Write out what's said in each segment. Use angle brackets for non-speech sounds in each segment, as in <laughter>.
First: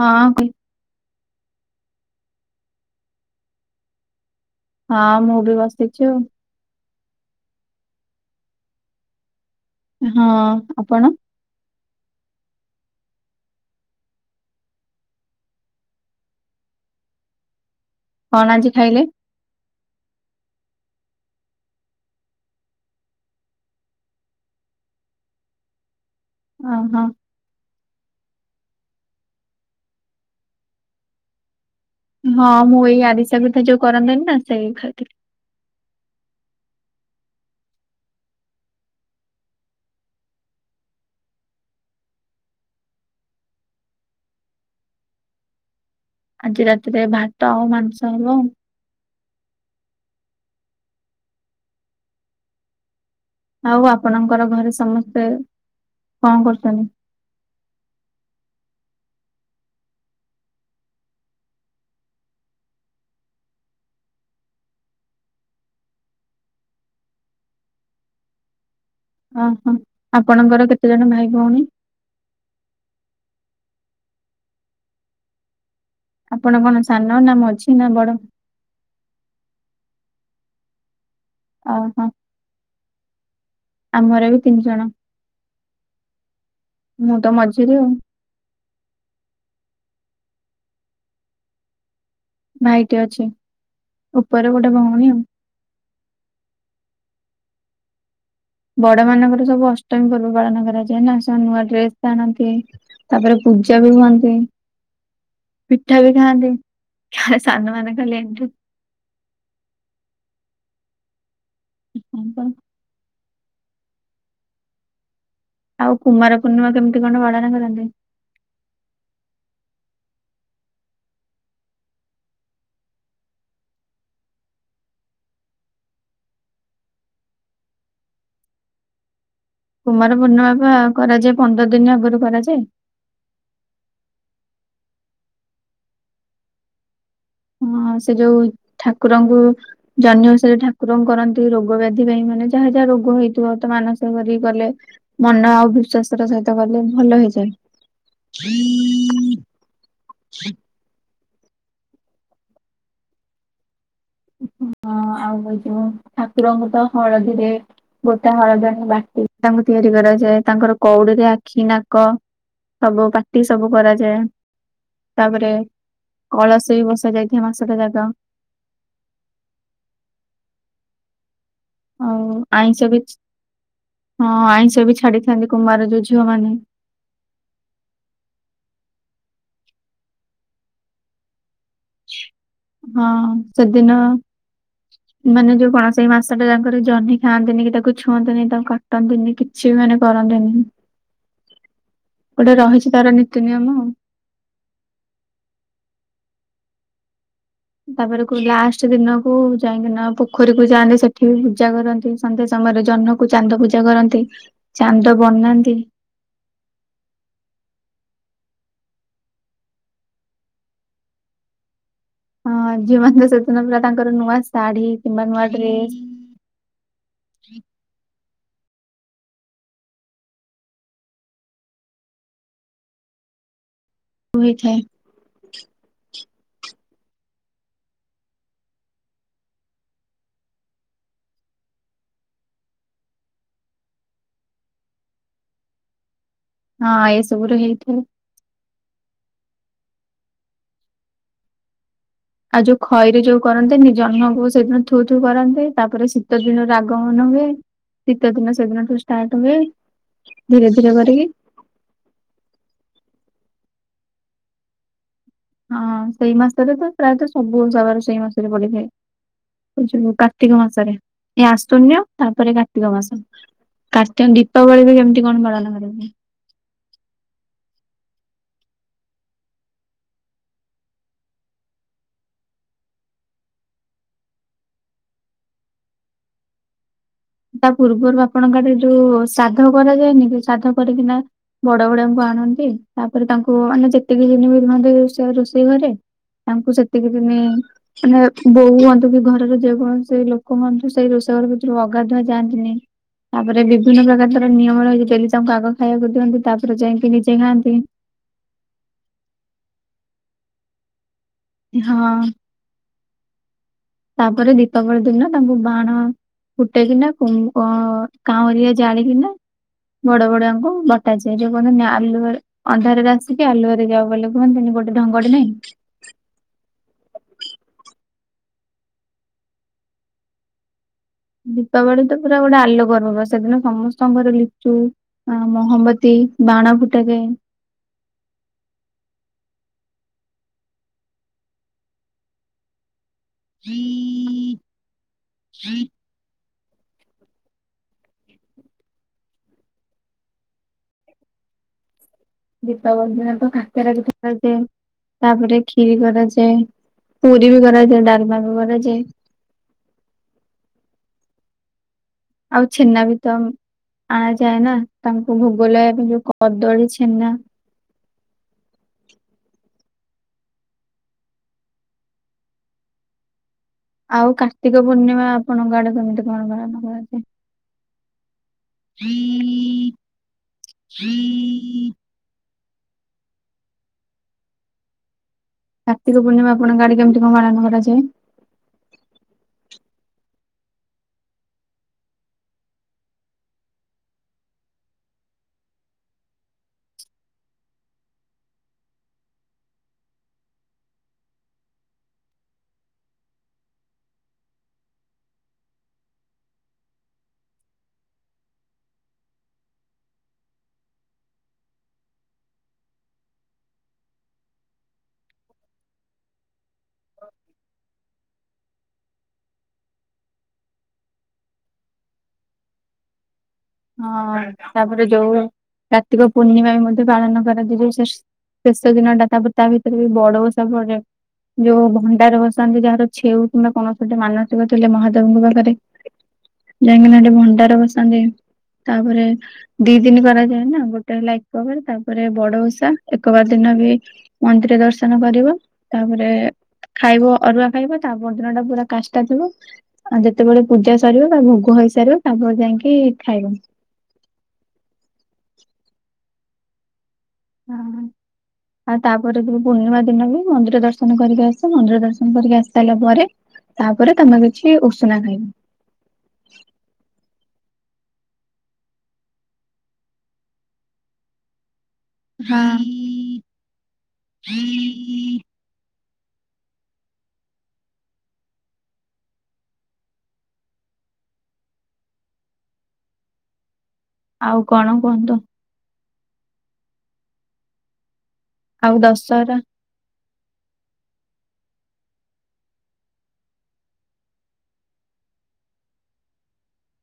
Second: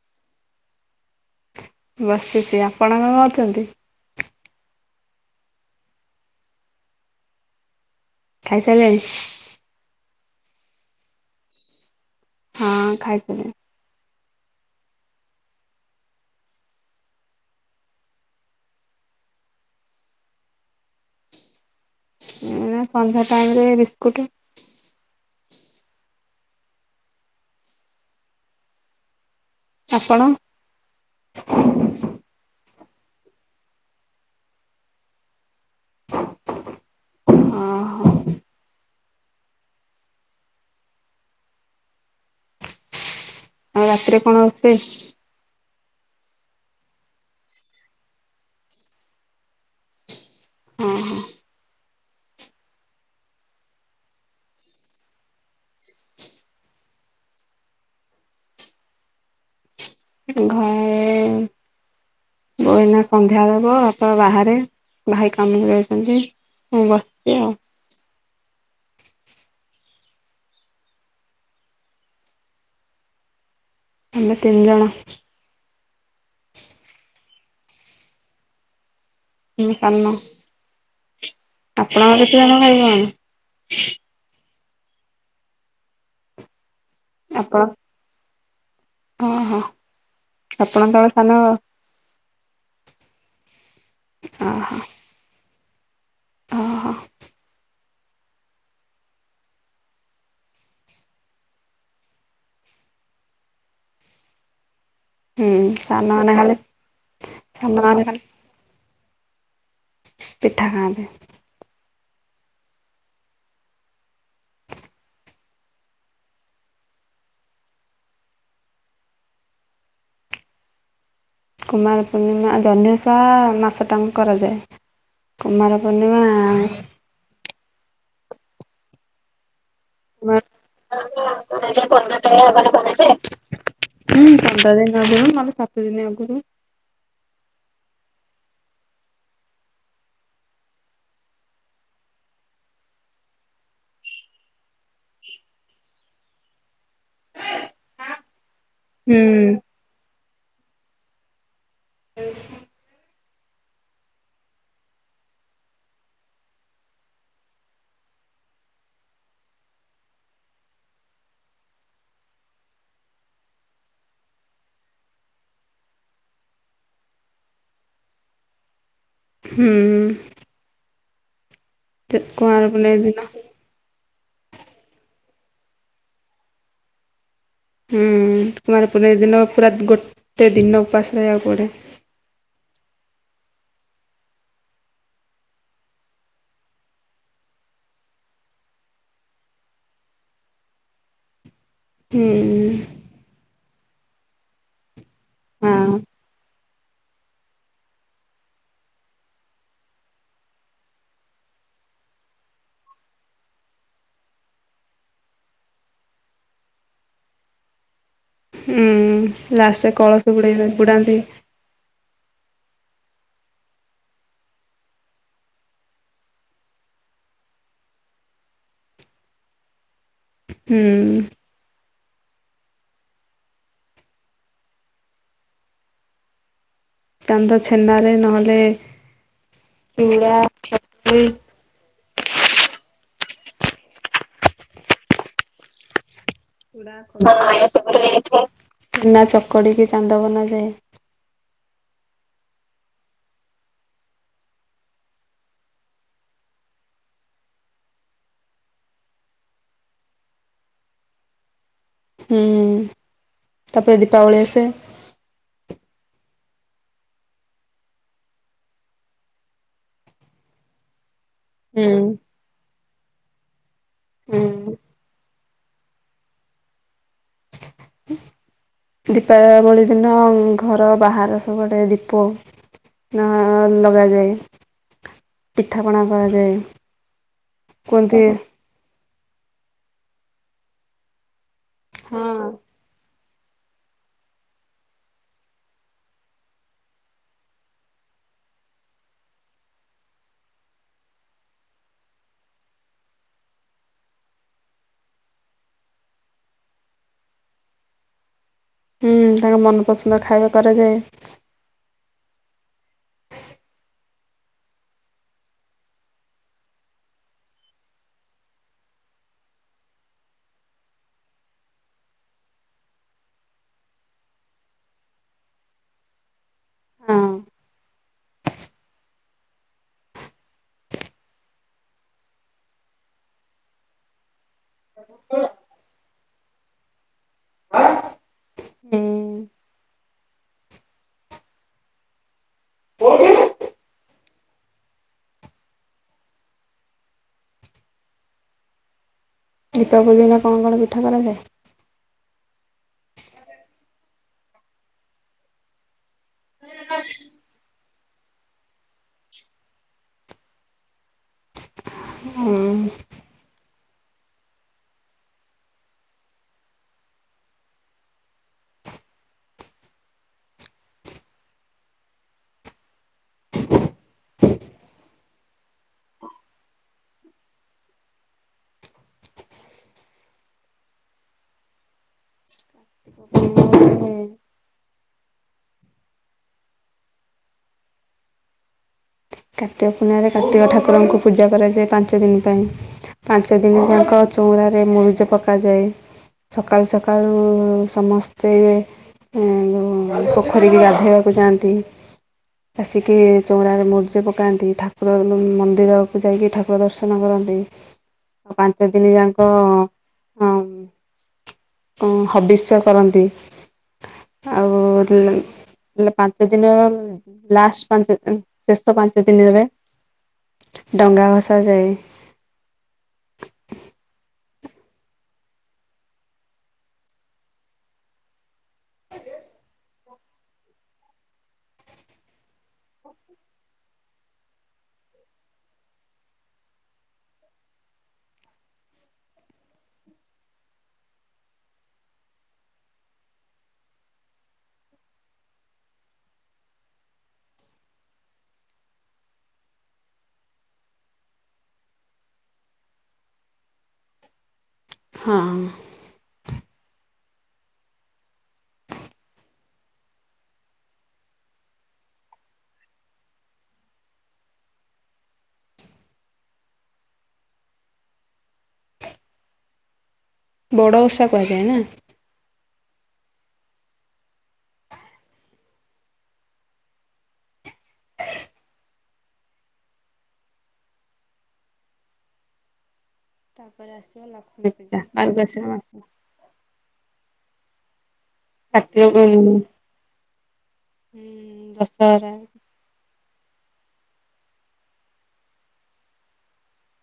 ହଁ କୁ ବସିଛି ଆପଣ କଣ କରୁଛନ୍ତି? ହଁ ମୁଁ ବି ବସିଛି ଆଉ। ଖାଇ ସାରିଲେଣି। ହଁ ଆପଣ। ହଁ ଖାଇ ସାରିଲିଣି। କଣ ଆଜି ଖାଇଲେ? ଏଇନା ସନ୍ଧ୍ୟା ଟାଇମ ରେ ବିସ୍କୁଟ। ଅ, ହଁ। ଆପଣ! ହଁ, ମୁଁ ଏଇ ଆରିଶା ପିଠା ଯୋଉ କରନ୍ତିନି ନା, ସେଇ ଖାଇଥିଲି। ହଁ। ଆଉ ରାତିରେ କଣ ରୋଷେ? ଆଜି ରାତିରେ ଭାତ ଆଉ ମାଂସ ହବ ଆଉ। ହଁ, ହଁ। ଆଉ, ଆପଣଙ୍କର ଘରେ ସମସ୍ତେ କଣ କରୁଚନି? ଘଏଁ କଇନା ସନ୍ଧ୍ୟାଦେବ, ବାପା ବାହାରେ, ଭାଇ କାମକୁ ଯାଇଛନ୍ତି। ମୁଁ ବସିଛି ଆଉ। ଅହ! ଆପଣଙ୍କର କେତେଜଣ ଭାଇ ଭଉଣୀ? ଆମେ ତିନ୍ ଜଣ। ଆପଣ କଣ ସାନ, ନା ମଝି, ନା ବଡ? ମୁଁ, ସାନ। ଓହୋ ଆପଣଙ୍କର କେତେ ଜଣ ଭାଇ ଭଉଣୀ? ତିନ୍ ଜଣ। ମୁଁ ତ ମଝିରେ ଆଉ। ହଁ, ହଁ, ଆପଣଙ୍କ ତଳେ ସାନ ଭାଇଟିି ଅଛି। ଉପର ଗୋଟେ ଭଉଣୀ ଆଉ। ଅହ। ବଡ ମାନଙ୍କର ସବୁ ଅଷ୍ଟମୀ ପର୍ବ ପାଳନ କରାଯାଏ ନା! ସେମାନେ ନୂଆ ଡ୍ରେସ୍ ଆଣନ୍ତି। ତା'ପରେ ପୂଜା ବି ହୁଅନ୍ତି। ହୁଁ ପିଠା ବି ସାନମାନେ ଖାଆନ୍ତି। ଖାଲି ଖା ସାନ ମାନେ ଖାଲି ଏଠୁ ପିଠା ଖାଆନ୍ତି। <unintelligible> ଆଉ କୁମାର ପୂର୍ଣ୍ଣିମା କେମିତି କଣ ପାଳନ କରନ୍ତି? କୁମାର ପୂର୍ଣ୍ଣିମା ଜହ୍ନି ଓଷା-ଆ ମାସଟାଙ୍କ କରାଯାଏ। କୁମାର ପୂର୍ଣ୍ଣିମା-ଆଁ କୁମାର ମା ପୂର୍ଣ୍ଣିମା ବା <inaudible> ହୁଁ, କରାଯାଏ ଦିନ ପନ୍ଦର ଆଗରୁ କରାଯାଏ ଦିନ ଆଗରୁ, ନହେଲେ ସାତ ଦିନ ଆଗରୁ ହଁ, ସେ ଯୋଉ ଠାକୁରଙ୍କୁ ଜହ୍ନି ଓଷାରେ ଠାକୁରଙ୍କୁ କରନ୍ତି, ରୋଗ ବ୍ୟାଧି ପାଇଁ ମାନେ ଯାହା ଯାହା ରୋଗ ହେଇଥିବ ତ ମାନସ କରିକି କଲେ ମନ ଆଉ ବିଶ୍ୱାସ ସର ସହିତ କଲେ ଭଲ ହୁଁ ହେଇଯାଏ। ଏଇ ରକୁମ୍ ହଁ, ଆଉ <unintelligible> ଠାକୁରଙ୍କୁ ତ ହଳଦୀରେ ଗୋଟା ହଳଦଆଣି ବାଟି ତାଙ୍କୁ ତିଆରି କରାଯାଏ। ତାଙ୍କର କଉଡିରେ ଆଖି, ନାକ ସବୁ ପାର୍ଟି ସବୁ କରାଯାଏ। ତା'ପରେ କଳସ ବି ବସା ଯାଇଥିବ, ମାସଟା ଜାକ। ହୁଁ-ଉଁ। ଆଉ କୁଆଁର ଆଇଁଷ ପୁନେଇ ବି ଚି ଦିନ ହଁ, ଆଇଁଷ ବି ଛାଡିଥାନ୍ତି, କୁମାର ଯୋଉ ଝିଅମାନେ ହୁଁ, କୁମାର ପୁନେଇ ଦିନ ପୁରା ଗୋଟେ ଦିନ, ଉପାସ ରହିଆକୁ ପଡ଼େ। ହଁ, ସେଦିନ ହ ମାନେ ଯୋଉ କଣ? ସେଇ ମାସଟା ଯାଙ୍କର ଜହ୍ନି ଖାଆନ୍ତିନି, କି ତାକୁ ଛୁଅନ୍ତିନି, ତାକୁ କାଟନ୍ତିନି କି ଛି ମାନେ କରନ୍ତିନି। ହୁଁ ଗୋଟେ ରହିଛି ତାର ନୀତି ନିୟମ। ହଁ ତାପରେ କୁ ଲାଷ୍ଟ ଦିନକୁ ଯାଇକିନା ପୋଖରୀକୁୁ ଯାଆନ୍ତି ସେଠି ପୂଜା କରନ୍ତି। ସନ୍ଧ୍ୟା ସମୟରେ ଜହ୍ନକୁ ଚାନ୍ଦ ପୂଜା କରନ୍ତି ଚାନ୍ଦ ବନ୍ଦାନ୍ତି। ହୁଁ। ଲାଷ୍ଟରେ କଳସ ବୁଡେ ବୁଡାନ୍ତି। ହଁ ଝିଅମାନେ ତ ସେଦିନ ପୁରା ତାଙ୍କର ନୂଆ ଶାଢୀ କିମ୍ବା ନୂଆ ଡ୍ରେସ ହୁଁ। ହୋଇ ଥାଏ। ଚାନ୍ଦ ଛେନାରେ ନହେଲେ ଚୁଡା କଦଳୀ ହଁ ଚୁଡ଼ା ଏସବୁରେ ହେଇଥାଏ କ ଛେନା ଚକଡିକି ଚାନ୍ଦ ବନାଯାଏ। ଆଉ ଯୋଉ ଖଇରେ ଯୋଉ କରନ୍ତି ନି ଜହ୍ନକୁ ସେଇଦିନ ଥୁ ଥୁ କରନ୍ତୀ ତାପରେ ଶୀତ ଦିନର ଆଗମନ ହୁଏ। ଶୀତ ଦିନ ସେଦିନଠୁ ଷ୍ଟାର୍ଟ ହୁଏ ଧୀରେ ଧୀରେ କରିକି। ହୁଁ। ତାପରେ ଦୀପାବଳି ଆସେ। ହଁ ସେଇ ମାସରେ ତ ପ୍ରାୟତଃ ସବୁ ଓସବାର ସେଇ ମାସରେ ପଡିଥାଏ। ଏ ଯଉ କାର୍ତ୍ତିକ ମାସରେ। ଏ ହୁଁ ଆଶୁନ୍ୟ ତାପରେ କାର୍ତ୍ତିକ ମାସ କାର୍ତ୍ତିକ ହୁଁ। ଦୀପାବଳି ବି କେମିତି କଣ ପାଳନ କରିନ୍ତି। ଦୀପାବଳି ଦିନ ଘର ବାହାର ସବୁଆଡ଼େ ଦୀପ ନ ଲଗାଯାଏ ପିଠାପଣା କରାଯାଏ। ତା କୁହନ୍ତି ପୂର୍ବରୁ ଆପଣଙ୍କ ଆଡେ ଯୋଉ ଶ୍ରାଧ କରାଯାଏନିକି ଶ୍ରାଧ କରିକିନା ବଡ ହଁ ବଡବଡୁଆଙ୍କୁ ଆଣନ୍ତି ତାପରେ ତାଙ୍କୁ ମାନେ ଯେତିକିଦିନି ବି ରୁହନ୍ତି ରୋଷ ରୋଷେଇ ଘରେ ତାଙ୍କୁ ସେତିକି ଦିନି ମାନେ ବୋହୂ ହୁଅନ୍ତୁକି ଘରର ଯେକୌଣସି ଲୋକ ହୁଅନ୍ତୁ ସେଇ ରୋଷେଇ ଘରଭିତରୁକୁ ଅଗ ଗାଧୁଆ ଯାଆନ୍ତିନି। ତାପରେ ବିଭିନ୍ନ ପ୍ରକାର ତାର ନିୟମ ରହିଛି ଡେଲିତାଙ୍କୁ ଆଗ ଖାଇବାକୁ ଦିଅନ୍ତି ତାପରେ ଯାଇକି ନିଜେ ଖାଆନ୍ତି। ହୁଁ ତାଙ୍କ ମନପସନ୍ଦ ଖାଇବା କରାଯାଏ। ହଁ। ତାପରେ ଦୀପାବଳି ଦିନ ତାଙ୍କୁ ବାଣ ଫୁଟେଇକିିନା କ କାଉଁରିଆ ଜାଳିକିନା ବଡ ବଡୁଆଙ୍କୁ ବଟାଯାଏ ଯୋଉ କୁହନ୍ତିନି ଆଲୁଅରେ ଅନ୍ଧାରରେ ଆସିକି ଆଲୁଅରେ ଯାଅ ବୋଲି କୁହନ୍ତିନି ଗୋଟେ ଢଙ୍ଗଟେ ନାହିଁ? ହଁ ଦୀପାବଳି ତ ପୁରା ଗୋଟେ ଆଲୋକର ପର୍ବ ସେଦିନ ସମସ୍ତଙ୍କର ଲିଚୁ ଅଁ ମହମମ୍ବତି ବାଣ ଫୁଟାଯାଏ। ହୁଁ। <inaudible> ଦୀପାବଳି ଦିନ କଣ କଣ ପିଠା କରାଯାଏ? ଦୀପାବଳି ଦିନ ତ କାକରା ପିଠା କରାଯାଏ ତାପରେ କ୍ଷିରି କରାଯାଏ। ପୁରୀ ବି କରାଯାଏ ଡାଲମା ବି କରାଯାଏ। ଆଉ ଛେନା ବି ତମ ଆଣାଯାଏ ନା। ତାଙ୍କୁ ଭୋଗ ଲଗେଇବା ପାଇଁ ଯୋଉ କଦଳୀ ଛେନା ଆଉ କାର୍ତ୍ତିକ ପୂର୍ଣ୍ଣିମା ଆପଣଙ୍କ ଆଡେ କେମିତି କଣ ପାଳନ କରାଯାଏ? <inaudible> <unintelligible> କାର୍ତ୍ତିକ ପୂର୍ଣ୍ଣିମା ଆପଣଙ୍କ ଆଡ଼େ କେମିତି କଣ ପାଳନ କରାଯାଏ? କାର୍ତ୍ତିକ ପୂର୍ଣ୍ଣିମା ରେ କାର୍ତ୍ତିକ ଠାକୁରଙ୍କୁ ପୂଜା କରାଯାଏ ପାଞ୍ଚ ଦିନି ପାଇଁ। ପାଞ୍ଚ ଦିନି ଯାକ ଚଉଁରାରେ ମୁରୁଜ ପକାଯାଏ। ସକାଳୁ, ସକାଳୁ ସମସ୍ତେ ଏ ଯୋଉ ପୋଖରୀକୁ ଗାଧୋଇବାକୁ ଯାଆନ୍ତି। ଆସିକି ଚଉଁରାରେ ମୁ ମୁରୁଜ ପକାନ୍ତି। ଠାକୁର ଘର ଉମ୍ ମନ୍ଦିରକୁ ଯାଇକି ଠାକୁର ଦର୍ଶନ କରନ୍ତି। ପାଞ୍ଚ ଦିନି ଯାକ ଅ ଅ ଅ ହବିଷ୍ୟ କରନ୍ତି। ଆଉ ପାଞ୍ଚ ଦିନ ର ଲାଷ୍ଟ ପାଞ୍ଚ ଦିନ ଶେଷ ପାଞ୍ଚ ଦିନ ରେ ଡଙ୍ଗା ଭସା ଯାଏ। ହଁ, ତାପରେ ଯୋଉ କାର୍ତ୍ତିକ ପୂର୍ଣ୍ଣିମା ବି ମଧ୍ୟ ପାଳନ କରାଯାଏ ସେ ଶେଷ ଦିନଟା ତାପରେ ତା ଭିତରେ ବି ବଡ ଓଷା ପଡେ। ଯୋଉ ଭଣ୍ଡାର ବସନ୍ତି ଯାହାର ଛେଉ କିମ୍ବା କୌଣସି ଗୋଟେ ମାନସିକ ଥିଲେ ମହାଦେବଙ୍କ ପାଖରେ। ଯାଇକିନା ହେଠି ଭଣ୍ଡାର ବସାନ୍ତି। ତାପରେ ଦି ଦିନ କରାଯାଏ ନା, ଗୋଟେ ହେଲା ଏକବାର, ତାପରେ ବଡ ଓଷା, ଏକବାର ଦିନ ବି ମନ୍ଦିର ଦର୍ଶନ କରିବ, ତାପରେ ଖାଇବ, ଅରୁଆ ଖାଇବ ତା ପରଦିନ ଟା ପୁରା କାଷ୍ଟା ଥିବ। ଆଉ ଯେତେବେଳେ ପୂଜା ସରିବ ତା ଭୋଗ ହେଇସାରିବ ତା ପେର ଯାଇକି ଖାଇବ। ହଁ ହଁ ଆଉ ତାପରେ ବି ପୂର୍ଣ୍ଣିମା ଦିନ ବି ମନ୍ଦିର ଦର୍ଶନ କରିକି ଆସ, ମନ୍ଦିର ଦର୍ଶନ କରିକି ଆସି ସାରିଲା ପରେ ତାପରେ ତମେ କିଛି ଉଷୁନା ଖାଇବ। ବଡ଼ ଓଷା କୁହାଯାଏ ନା। ହଁ। ତା ପରେ ଆସିଗଲା ଆଉ କଣ କୁହନ୍ତୁ <unintelligible> ଆଉ କାର୍ତ୍ତୀକ ପୁନେଇ, ଦଶହରା ହୁଁ ଦଶହରା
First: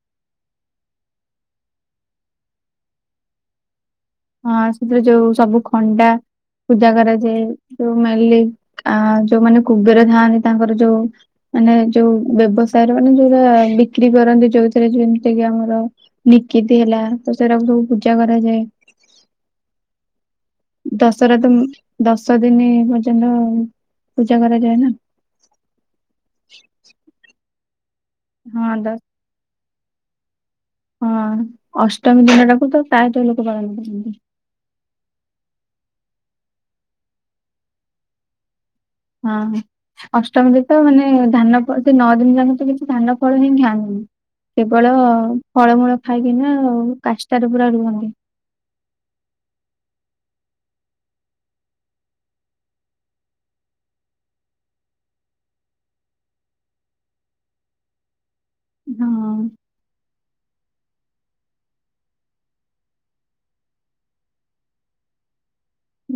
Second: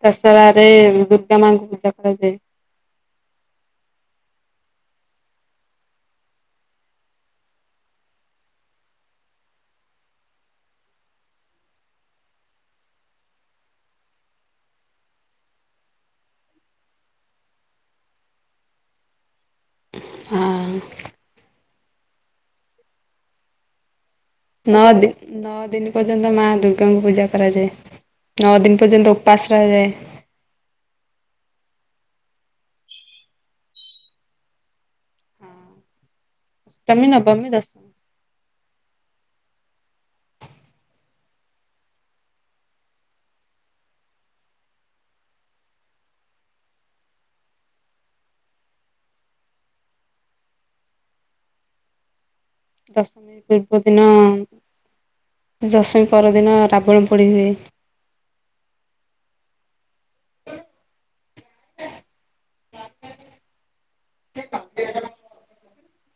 ଦଶହରାରେ ରେ ଦୁର୍ଗା ମାଙ୍କୁ ପୂଜା କରାଯାଏ। ହଁ ସେଥିରେ ଯୋଉ ସବୁ ଖଣ୍ଡା ପୂଜା କରାଯାଏ, ଯୋଉ ମେଲି ଯୋଉମାନେ କୁବେର ଥାଆନ୍ତି ତାଙ୍କର ଯୋଉ ମାନେ ଯୋଉ ବ୍ୟବସାୟରେ ମାନେ ଯୋଉଟା ବିକ୍ରି କରନ୍ତି ଯୋଉଥିରେ ଯେମିତି କି ଆମର ନିକିତି ହେଲା ତ ସେରାକୁ ସବୁ ପୂଜା କରାଯାଏ। ଆଉ ଦଶରା ତ ଦଶ ଦିନ ପର୍ଯ୍ୟନ୍ତ ଆଉ। ନଅ ଦିନ ନଅ ଦିନି ପର୍ଯ୍ୟନ୍ତ ମା ଦୁର୍ଗାଙ୍କୁ ପୂଜା କରାଯାଏ, ନଅ ହଁ ଦିନ ଦଶ ପର୍ଯ୍ୟନ୍ତ ଉ ପାସ ରହାଯାଏ। ହଁ, ଅଷ୍ଟମୀ ଦିନ ଟାକୁ ତ ପ୍ରାୟତଃ ଲୋକ ପାଳନ କରନ୍ତି। ଅଷ୍ଟମୀ, ନବମି, ଦସମୀ ହଁ ଅଷ୍ଟମୀ ରେ ତ ମାନେ ଧାନ ଫଳ ନଅ ଦିନ ଯାକ ତ କିଛି ଧାନ ଫଳ ହିଁ ଖାଆନ୍ତିନି। କେବଳ ଫଳମୂଳ ଖାଇକିନା କାଷ୍ଟାରେ ପୁରା ରୁହନ୍ତି। ଦଶମୀ ପୂର୍ବ ଦିନ ଦଶମୀ ପରଦିନ ରାବଣ ପୋଡି ହୁଏ। ହଁ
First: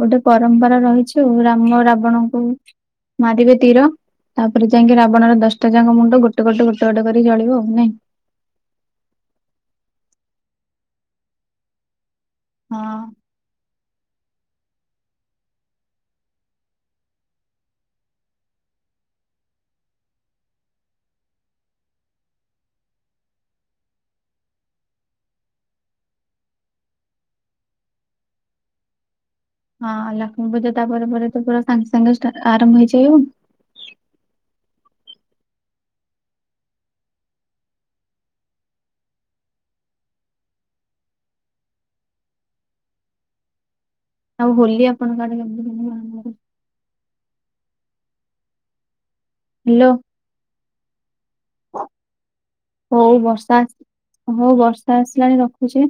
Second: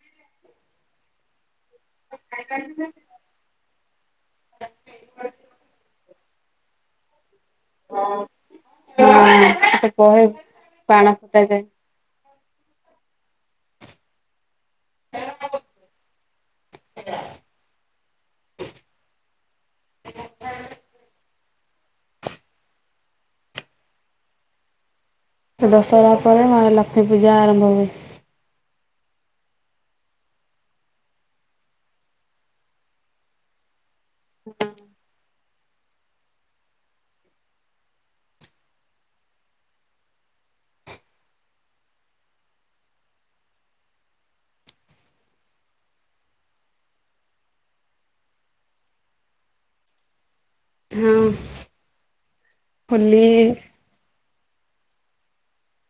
ଗୋଟେ ପରମ୍ପରା ରହିଛି ଆଉ, ରାମ ରାବଣଙ୍କୁ ମାରିବେ ତୀର। ତାପରେ ଯାଇକି ରାବଣର ଦଶଟା ଯାକ ମୁଣ୍ଡ ଗୋଟେ, ଗଟେ ଗୋଟେ, ଗୋଟେ କରି ଚଳିବ ଆଉ ନାଇଁ। ହଁ ସେ ତ ବହେ ବାଣ ଫୁଟା ଯାଏ। ହଁ। <unintelligible> <unintelligible> ହାଲୋ ସାରେ ଆପଣ ମହାଲକ୍ଷ୍ମୀ ପୂଜା ଆରମ୍ଭ ହୁଏ। ହଁ ଲକ୍ଷ୍ମୀ ପୂଜା ତାପରେ ପରେ ତ ପୁରା ସାଙ୍ଗେ ସାଙ୍ଗେ ଷ୍ଟା ଆରମ୍ଭ ହେଇଯାଏ ଆଉ ହୁଁ। ଆଉ ହୋଲି ଆପଣଙ୍କ ଆଡେ କେମିତି <inaudible> ହେଲୋ। ହଁ। ହଉ ହୋଲି ବର୍ଷା। ହଉ ବର୍ଷା ଆସିଲାଣି ରଖୁଛି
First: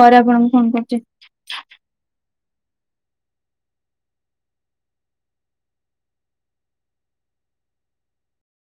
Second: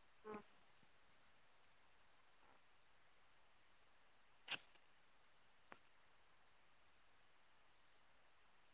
ପରେ ଆପଣଙ୍କୁ ଫୋନ କରୁଛି।